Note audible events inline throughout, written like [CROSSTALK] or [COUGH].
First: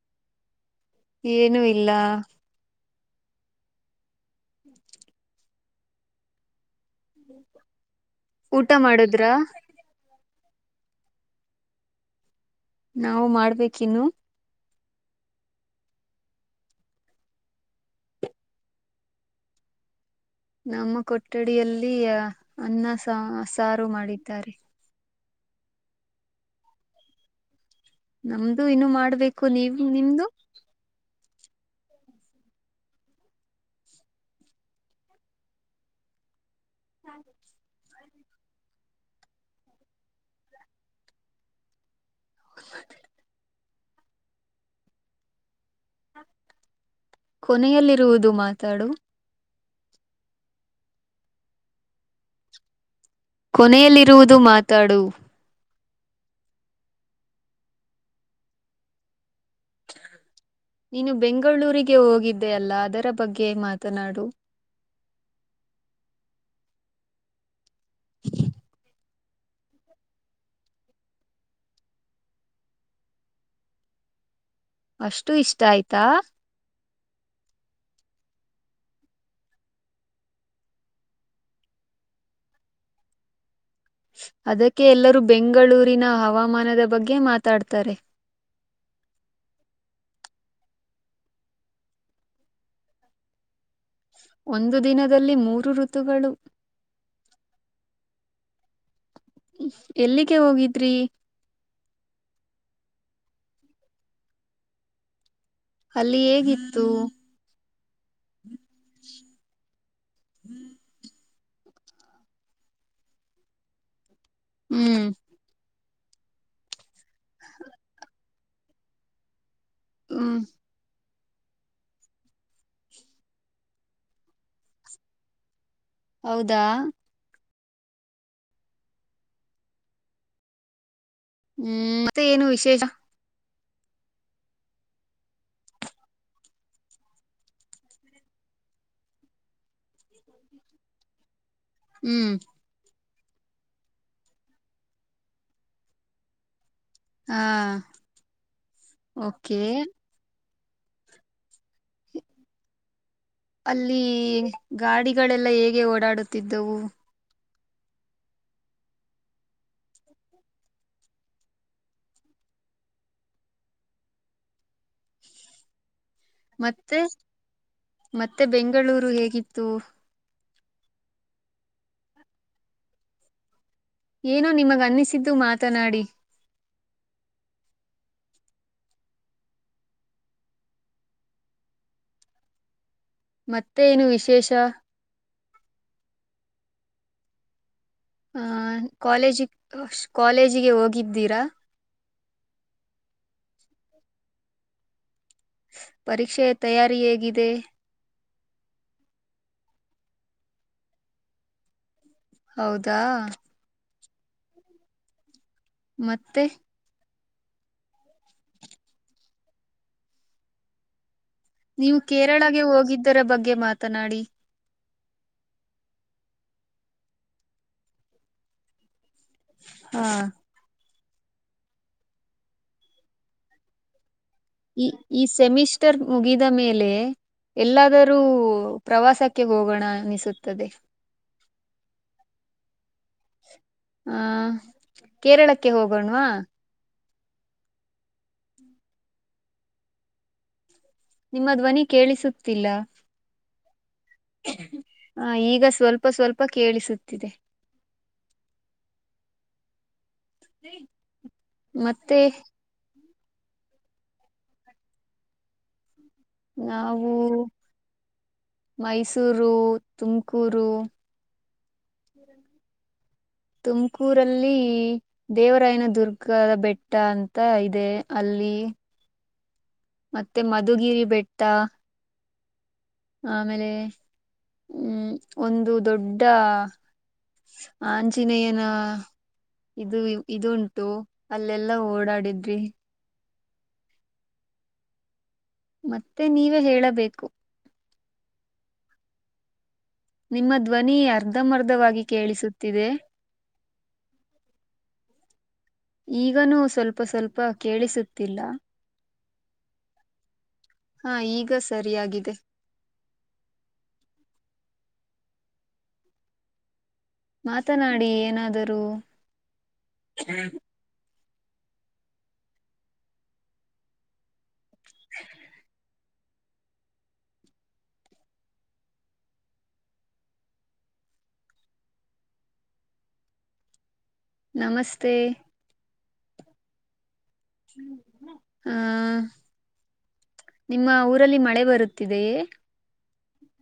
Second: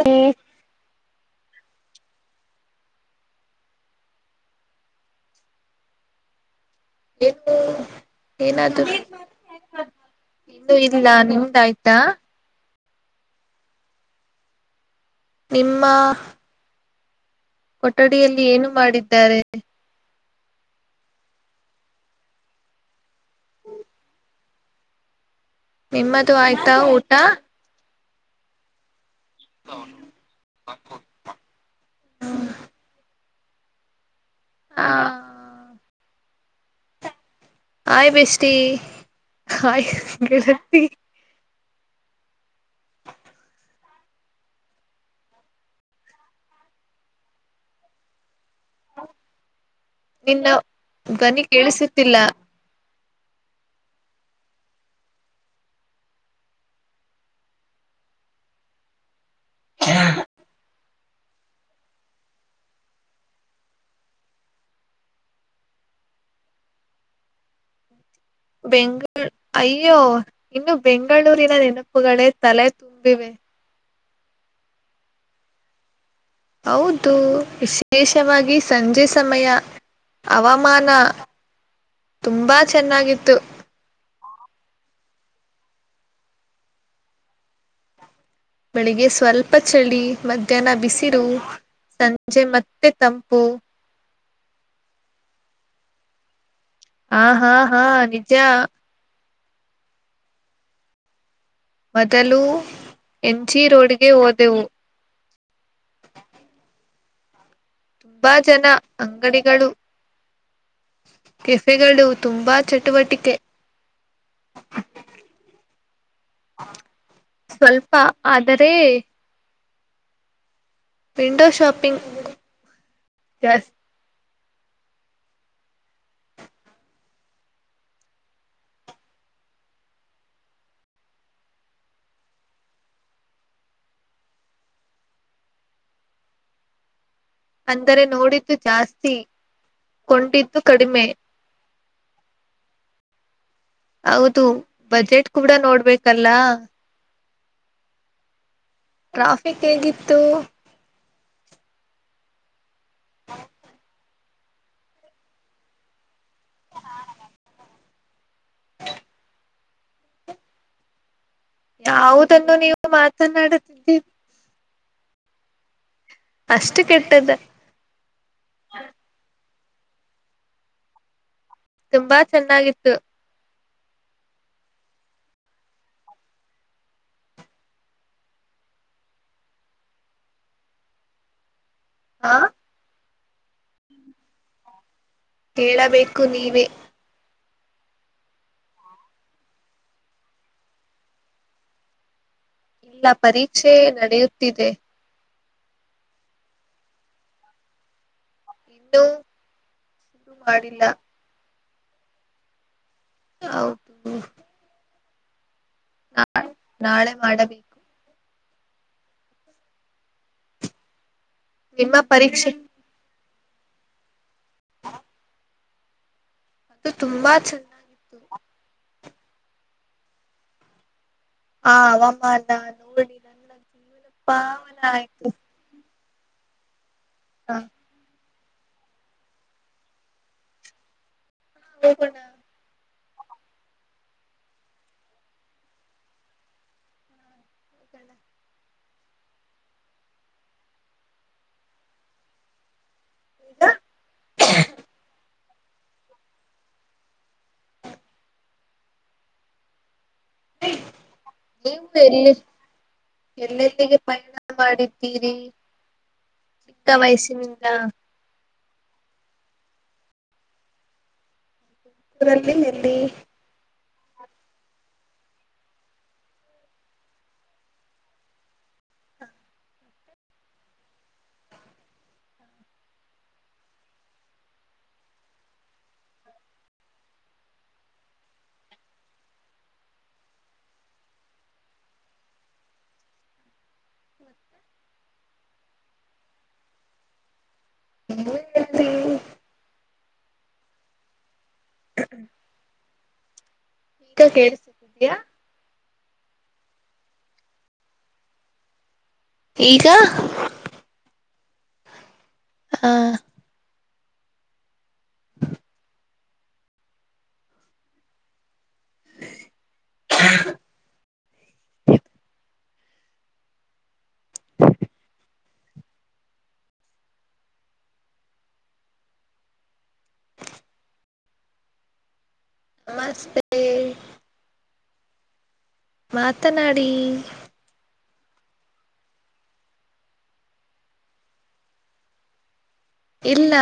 ಹ್ಮ [UNINTELLIGIBLE] ಏನುೂ ಇಲ್ಲ ಹ [UNINTELLIGIBLE] ಏನು ಊಟ ಏನದು ಮಾಡುದ್ರ ಇನ್ನು ಇಲ್ಲ ನಿಮ್ದಾಯ್ತಾ ನಾವು ಮಾಡ್ಬೇಕಿನ್ನು ನಿಮ್ಮ ಕೊಠಡಿಯಲ್ಲಿ ಏನು ಮಾಡಿದ್ದಾರೆ ನಮ್ಮ ಕೊಠಡಿಯಲ್ಲಿ ಅನ್ನ ಸಾ ಸಾರು ಮಾಡಿದ್ದಾರೆ ನಿಮ್ಮದು ಆಯ್ತಾ ಊಟ ನಮ್ದು ಇನ್ನು ಮಾಡ್ಬೇಕು ನೀವು ನಿಮ್ದು ಹ್ಮ ಹ ಹಾ [UNINTELLIGIBLE] ಆಯ್ ಬೆಷ್ಟಿ ಹಾಯಿ [UNINTELLIGIBLE] ಕೊನೆಯಲ್ಲಿರುವುದು ಮಾತಾಡು ನಿನ್ನ ಧ್ವನಿ ಕೇಳಿಸುತ್ತಿಲ್ಲ ಕೊನೆಯಲ್ಲಿರುವುದು ಮಾತಾಡು ಹಾ [UNINTELLIGIBLE] ನೀನು ಬೆಂಗಳೂರಿಗೆ ಹೋಗಿದ್ದೆ ಅಲ್ಲ ಅದರ ಬಗ್ಗೆ ಮಾತನಾಡು ಬೆಂಗ ಅಯ್ಯೋ ಇನ್ನು ಬೆಂಗಳೂರಿನ ನೆನಪುಗಳೇ ತಲೆ ತುಂಬಿವೆ ಅಷ್ಟು ಇಷ್ಟ ಆಯ್ತಾ ಹೌದು ವಿಶೇಷವಾಗಿ ಸಂಜೆ ಸಮಯ ಹವಾಮಾನ ತುಂಬಾ ಚೆನ್ನಾಗಿತ್ತು ಅದಕ್ಕೆ ಎಲ್ಲರೂ ಬೆಂಗಳೂರಿನ ಹವಾಮಾನದ ಬಗ್ಗೆ ಮಾತಾಡ್ತಾರೆ ಬೆಳಿಗ್ಗೆ ಸ್ವಲ್ಪ ಚಳಿ ಮಧ್ಯಾಹ್ನ ಬಿಸಿರು ಸಂಜೆ ಮತ್ತೆ ತಂಪು ಒಂದು ದಿನದಲ್ಲಿ ಮೂರು ಋತುಗಳು ಹಾ ಹಾ ಹಾ ನಿಜ ಎಲ್ಲಿಗೆ ಹೋಗಿದ್ರಿ. ಮೊದಲು ಮ್ ಜಿ ರೋಡ್ಗೆ ಹೋದೆವು. ಅಲ್ಲಿ ಹೇಗಿತ್ತು. ತುಂಬಾ ಜನ, ಅಂಗಡಿಗಳು. ಕೆಫೆಗಳು ತುಂಬಾ ಚಟುವಟಿಕೆ. ಹ್ಮ್. ಸ್ವಲ್ಪ ಆದರೆ. ಹ್ಮ್. Window shoppings. ಹೌದಾ. ಹ್ಮ್ ಮತ್ತೆ ಏನು ವಿಶೇಷ. ಅಂದರೆ ನೋಡಿದ್ದು ಜಾಸ್ತಿ ಕೊಂಡಿದ್ದು ಕಡಿಮೆ. ಹ್ಮ್. ಹೌದು ಬಜೆಟ್ ಕೂಡ ನೋಡ್ಬೇಕಲ್ಲ. ಹಾ. ಟ್ರಾಫಿಕ್ ಓಕೆ ಹೇಗಿತ್ತು. ಅಲ್ಲಿ ಗಾಡಿಗಳೆಲ್ಲ ಹೇಗೆ ಓಡಾಡುತ್ತಿದ್ದವು. [INAUDIBLE] ಯಾವುದನ್ನು ನೀವು ಮಾತನಾಡುತ್ತಿದ್ದೀರಿ. ಅಷ್ಟು ಮತ್ತೆ ಕೆಟ್ಟದ ಮತ್ತೆ ಬೆಂಗಳೂರು ಹೇಗಿತ್ತು. ತುಂಬಾ ಚೆನ್ನಾಗಿತ್ತು. ಏನೋ ನಿಮಗ್ ಅನ್ನಿಸಿದ್ದು ಮಾತನಾಡಿ. ಹಾ. ಮತ್ತೇನೂ ವಿಶೇಷ. ಹೇಳಬೇಕು ನೀವೇ. ಆಹ ಕಾಲೇಜಿ ಕಾಲೇಜಿಗೆ ಹೋಗಿದ್ದೀರಾ. ಇಲ್ಲ ಪರೀಕ್ಷೆ ನಡೆಯುತ್ತಿದೆ. ಪರೀಕ್ಷೆಯ ತಯಾರಿ ಹೇಗಿದೆ. ಇನ್ನು ಶುರು ಮಾಡಿಲ್ಲ. ಹೌದಾ. [INAUDIBLE] ನಾ ಮತ್ತೆ ನಾಳೆ ಮಾಡಬೇಕು. ನಿಮ್ಮ ನೀವು ಪರೀಕ್ಷೆ ಕೇರಳಗೆ ಹೋಗಿದ್ದರ ಬಗ್ಗೆ ಮಾತನಾಡಿ. ಅದು ತುಂಬಾ ಚೆನ್ನಾಗಿತ್ತು. ಹಾ. ಹ ಅವಮ್ಮ ನಾ ನೋಡಿ. [INAUDIBLE] ಈ ಈ ಆಯ್ತು ಸೆಮಿಸ್ಟರ್ ಮುಗಿದ ಮೇಲೆ ಹ ಎಲ್ಲಾದರೂ. ಪ್ರವಾಸಕ್ಕೆ ಹೋಗೋಣ ಅನಿಸುತ್ತದೆ. ಹ ಓಗೊಣ. ಹ ಕೇರಳಕ್ಕೆ ಹೋಗೋಣ್ವಾ. ಹೋಗೋಣ ನಿಮ್ಮ ಧ್ವನಿ ಕೇಳಿಸುತ್ತಿಲ್ಲ. ಈಗ ಹ ಈಗ ಸ್ವಲ್ಪ ಸ್ವಲ್ಪ ಕೇಳಿಸುತ್ತಿದೆ. ನೀವು ಮತ್ತೆ. ಎಲ್ಲಿ ಎಲ್ಲೆಲ್ಲಿಗೆ ಪಯಣ ಮಾಡಿದ್ದೀರಿ. ಚಿಕ್ಕ ನಾವು ವಯಸ್ಸಿನಿಂದ ಮೈಸೂರು. ರು ತುಮಕೂರು. ಊರಲ್ಲಿ ಎಲ್ಲಿ. ತುಮಕೂರಲ್ಲಿ ದೇವರಾಯನ ದುರ್ಗ ಬೆಟ್ಟ ಅಂತ ಇದೆ ಅಲ್ಲಿ. ಮತ್ತೆ ಮಧುಗಿರಿ ಬೆಟ್ಟ. ಆಮೇಲೆ ಹ್ಮ್ ಒಂದು ದೊಡ್ಡ. ಆಂಜಿನಯನ ಇದು ಇದುಂಟು ಅಲ್ಲೆಲ್ಲಾ ಓಡಾಡಿದ್ರಿ ಮತ್ತೆ ಮತ್ತೆ ನೀವೇ ಹೇಳಬೇಕು ಎ ನಿಮ್ಮ ಧ್ವನಿ ಅರ್ಧಮರ್ಧವಾಗಿ ಕೇಳಿಸುತ್ತಿದೆ ಈಗ ಕೇಳಿಸಿದ್ದಿದ್ಯಾಾ ಈಗನೂ ಸ್ವಲ್ಪ ಸ್ವಲ್ಪ ಕೇಳಿಸುತ್ತಿಲ್ಲ ಈಗ ಹ ಈಗ ಸರಿಯಾಗಿದೆ ಹ ಮಾತನಾಡಿ ಏನಾದರೂ ಹ ನಮಸ್ತೆ ನಮಸ್ತೆ ಮಾತನಾಡಿ ಹಾ ನಿಮ್ಮ ಊರಲ್ಲಿ ಮಳೆ ಬರುತ್ತಿದೆಯೇ ಇಲ್ಲ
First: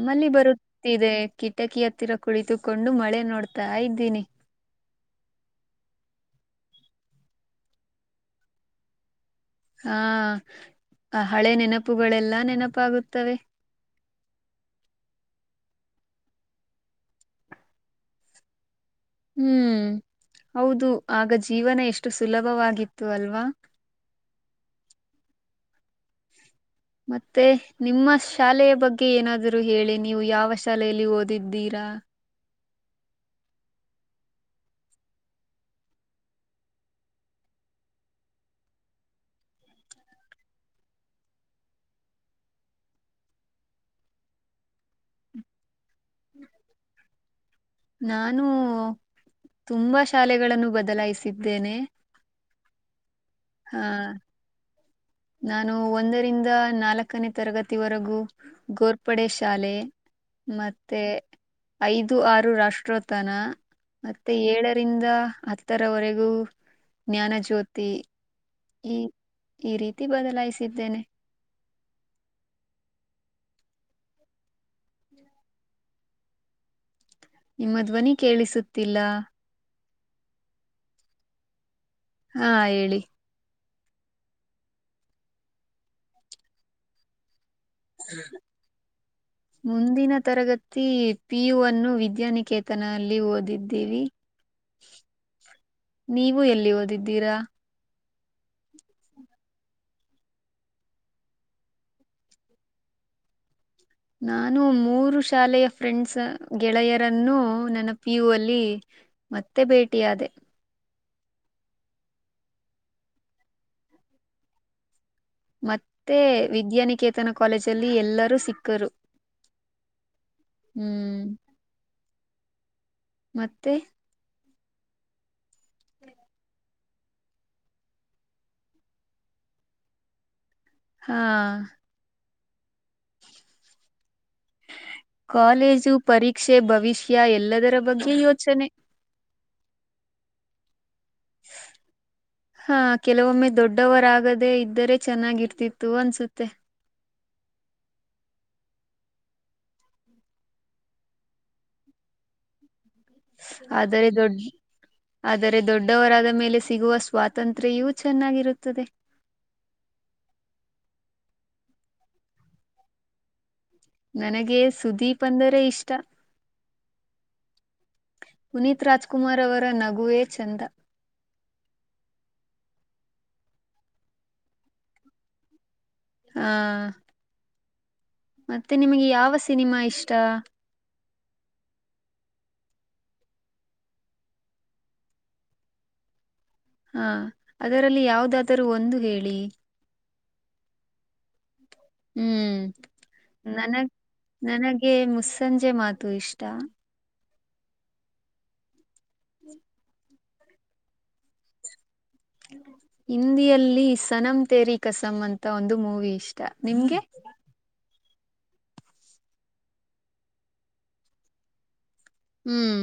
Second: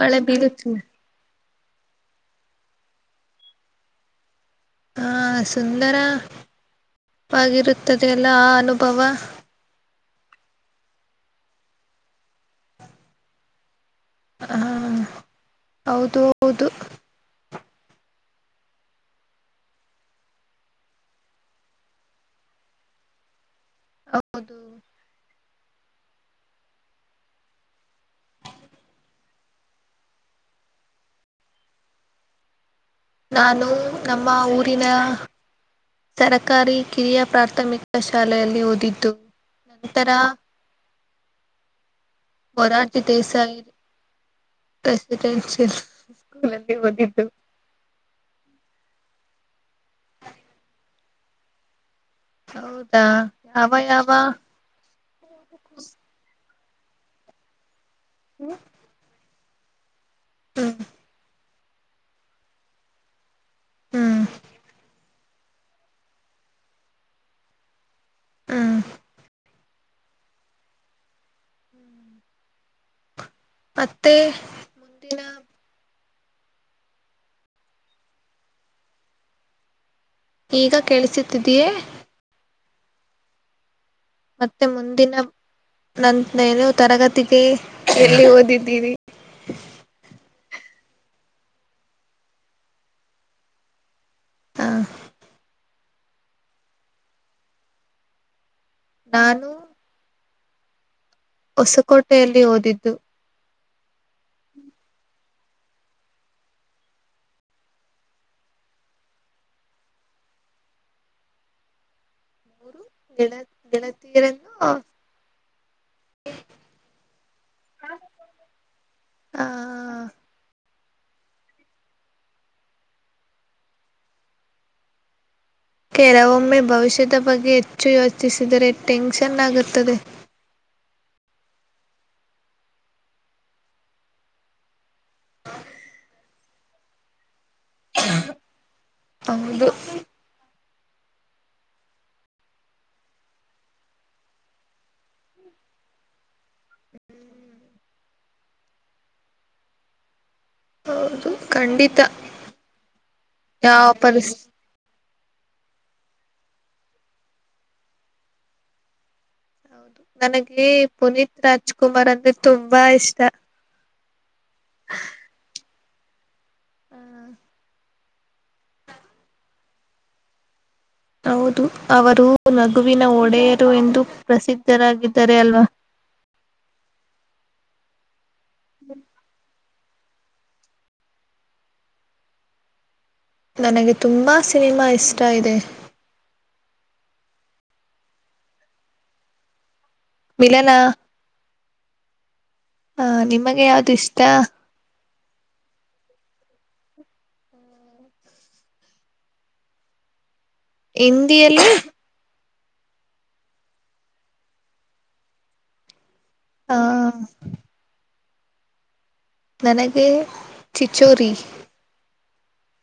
ಮಳೆ ಬೀಳುತ್ತಿಲ್ಲ ಬರುತ್ತಿದೆ ಕಿಟಕಿ ಹತ್ತಿರ ಕುಳಿತುಕೊಂಡು ಮಳೆ ನೋಡ್ತಾ ಇದ್ದೀನಿ ಆ ಸುಂದರವಾಗಿರುತ್ತದೆ ಅಲ್ಲ ಆ ಅನುಭವ ಹಾ ಹಳೆ ನೆನಪುಗಳೆಲ್ಲಾ ನೆನಪಾಗುತ್ತವೆ ಹ ಹೌದು ಹೌದು ಹ್ಮ್ ಹೌದು ಆಗ ಜೀವನ ಎಷ್ಟು ಸುಲಭವಾಗಿತ್ತು ಅಲ್ವಾ ಹೌದು ಮತ್ತೆ ನಿಮ್ಮ ಶಾಲೆಯ ಬಗ್ಗೆ ಏನಾದರೂ ಹೇಳಿ ನೀವು ಯಾವ ಶಾಲೆಯಲ್ಲಿ ಓದಿದ್ದೀರಾ ಹಾ ನಾನು ನಮ್ಮ ಊರಿನ ಸರಕಾರಿ ಕಿರಿಯ ಪ್ರಾಥಮಿಕ ಶಾಲೆಯಲ್ಲಿ ಓದಿದ್ದು ನಂತರ [INAUDIBLE] ವರಾಟಿ ದಸಾಯಸ ಸ್ಕೂಲ್ ಅಲ್ಲಿ ಓದಿದ್ದು ನಾನು ತುಂಬಾ ಶಾಲೆಗಳನ್ನು ಬದಲಾಯಿಸಿದ್ದೇನೆ ಹೌದಾ ಯಾವ ಆ ಯಾವ ನಾನು ಒಂದರಿಂದ ನಾಲ್ಕನೇ ತರಗತಿವರೆಗೂ ಹ್ಮ್ ಗೋರ್ಪಡೆ ಶಾಲೆ ಮತ್ತೆ ಐದು ಆರು ರಾಷ್ಟ್ರೋತ್ತನ ಹ್ಮ್ ಮತ್ತೆ ಏಳರಿಂದ ಹತ್ತರವರೆಗೂ ಜ್ಞಾನ ಜ್ಯೋತಿ ಹ್ಮ್ ಈ ಈ ರೀತಿ ಬದಲಾಯಿಸಿದ್ದೇನೆ ಮತ್ತೆ ಮುಂದಿನ ನಿಮ್ಮ ಧ್ವನಿ ಕೇಳಿಸುತ್ತಿಲ್ಲ ಈಗ ಕೇಳಿಸುತ್ತಿದಿಯೇ ಹಾ ಹೇಳಿ ಮತ್ತೆ ಮುಂದಿನ ನಂತೇನು ತರಗತಿಗೆ ಎಲ್ಲಿ ಓದಿದ್ದೀರಿ ಮುಂದಿನ ತರಗತಿ ಪ ಯು ಅನ್ನು ವಿದ್ಯಾನಿಕೇತನಲ್ಲಿ ಓದಿದ್ದೀವಿ ಹ ನೀವು ಎಲ್ಲಿ ಓದಿದ್ದೀರಾ ನಾನು ಹೊಸಕೋಟೆಯಲ್ಲಿ ಓದಿದ್ದು ನಾನು ಮೂರು ಶಾಲೆಯ ಫ್ರೆಂಡ್ಸ್ ಗೆಳೆಯರನ್ನು ನನ್ನ ಪಿ ಯು ಅಲ್ಲಿ ಮತ್ತೆ ಭೇಟಿ ಆದೆ. [INAUDIBLE] [UNINTELLIGIBLE] ಮತ್ತೆ ವಿದ್ಯಾನಿಕೇತನ ಕಾಲೇಜಲ್ಲಿ ಎಲ್ಲರೂ ಸಿಕ್ಕರು. ಆ ಹ್ಮ್ ಮತ್ತೆ ಕೆಲವೊಮ್ಮೆ ಭವಿಷ್ಯದ ಬಗ್ಗೆ ಹೆಚ್ಚು ಯೋಚಿಸಿದರೆ ಟೆನ್ಶನ್ ಆಗುತ್ತದೆ. ಹಾ ಕಾಲೇಜು ಪರೀಕ್ಷೆ ಭವಿಷ್ಯ ಎಲ್ಲದರ ಬಗ್ಗೆ ಯೋಚನೆ. ಹೌದು. [INAUDIBLE] ಹಾ ಕೆಲವೊಮ್ಮೆ ದೊಡ್ಡವರಾಗದೆೇ ಇದ್ದರೆ ಚೆನ್ನಾಗಿರ್ತಿತ್ತು ಅನ್ಸುತ್ತೆ. ಹೌದು ಖಂಡಿತ. ಯಾವ ಆದರೆ ಪರಿಸ್ ದೊಡ್ಡ. ಆದರೆ ದೊಡ್ಡವರಾದ ಮೇಲೆ ಸಿಗುವ ಸ್ವಾತಂತ್ರ್ಯೆಯೂ ಚೆನ್ನಾಗಿರುತ್ತದೆ. ಹೌದು ನನಗೆ ಪುನೀತ್ ರಾಜ್ಕುಮಾರ್ ಅಂದ್ರೆ ತುಂಬಾ ಇಷ್ಟ. ನನಗೆ ಸುದೀಪ್ ಅಂದರೆ ಇಷ್ಟ. ಹ್ಮ [INAUDIBLE] ಪುನೀತ್ ರಾಜ್ಕುಮಾರ್ ಅವರ ನಗುವೇ ಚಂದ. ಹೌದು ಅವರು ನಗುವಿನ ಒಡೆಯರು ಎಂದು ಪ್ರಸಿದ್ಧರಾಗಿದ್ದಾರೆ ಅಲ್ವಾ. ಹಾ ಮತ್ತೆ ನಿಮ್ಗೆ ಯಾವ ಸಿನಿಮಾ ಇಷ್ಟ. ನನಗೆ ತುಂಬಾ ಸಿನಿಮಾ ಇಷ್ಟ ಇದೆ. ಹಾ ಅದರಲ್ಲಿ ಯಾವುದಾದರೂ ಒಂದು ಹೇಳಿ. ಮಿಲನ. ಹ್ಮ್ ಆ ನಿಮಗೆ ಯಾವ್ದು ನನಗ್ ಇಷ್ಟ ನನಗೆ ಮುಸ. ಸಂಜೆ ಮಾತು ಇಷ್ಟ. ಹಿಂದಿಯಲ್ಲಿ. ಹಿಂದಿಯಲ್ಲಿ ಸನಂ ತೇರಿ ಕಸಂ ಅಂತ ಒಂದು ಮೂವಿ ಇಷ್ಟ. ಆ ನಿಮ್ಗೆ ನನಗೆ ಚಿಚೋರಿ. ಹ್ಮ್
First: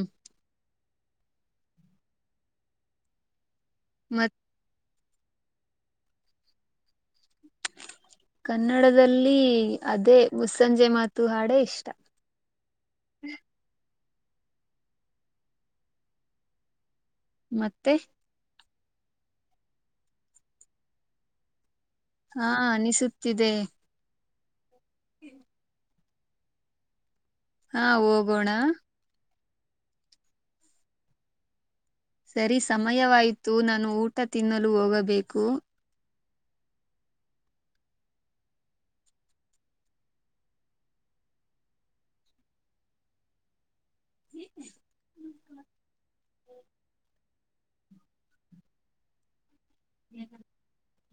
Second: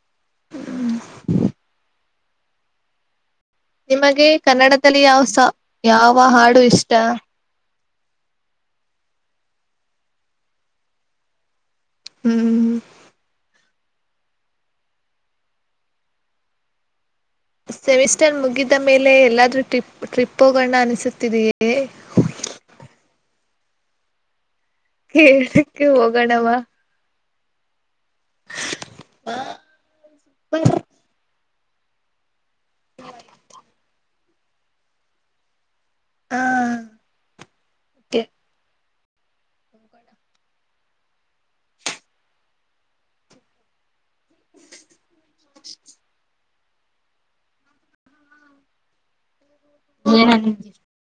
ಹ್ಮ [INAUDIBLE] ನಿಮಗೆ ಮತ್ ಕನ್ನಡದಲ್ಲಿ ಯಾವ ಯಾವ. ಕನ್ನಡದಲ್ಲಿ ಅದೇ ಮುಸ್ಸಂಜೆ ಮಾತು ಹಾಡ ಇಷ್ಟು. ಹ್ಮ್ ಮತ್ತೆ ಸೆಮಿಸ್ಟರ್ ಮುಗಿದ ಮೇಲೆ ಎಲ್ಲಾದ್ರೂ ಟ್ರಿಪ್ ಟ್ರಿಪ್ಪೋಗಳನ್ನ ಅನಿಸುತ್ತಿದೆಯೇ. ಹಾ ಅನಿಸುತ್ತಿದೆ. ಕೇಳ್ಲಿಕ್ಕೆ ಹೋಗೋಣವಾ. ಹಾ ಹೋಗೋಣ ಹಾ [INAUDIBLE] ಸರಿ ಸಮಯವಾಯತು ನಾನು ಊಟ ತಿನ್ನಲು ಹೋಗಬೇಕು. ಹಾ. [INAUDIBLE] [INAUDIBLE]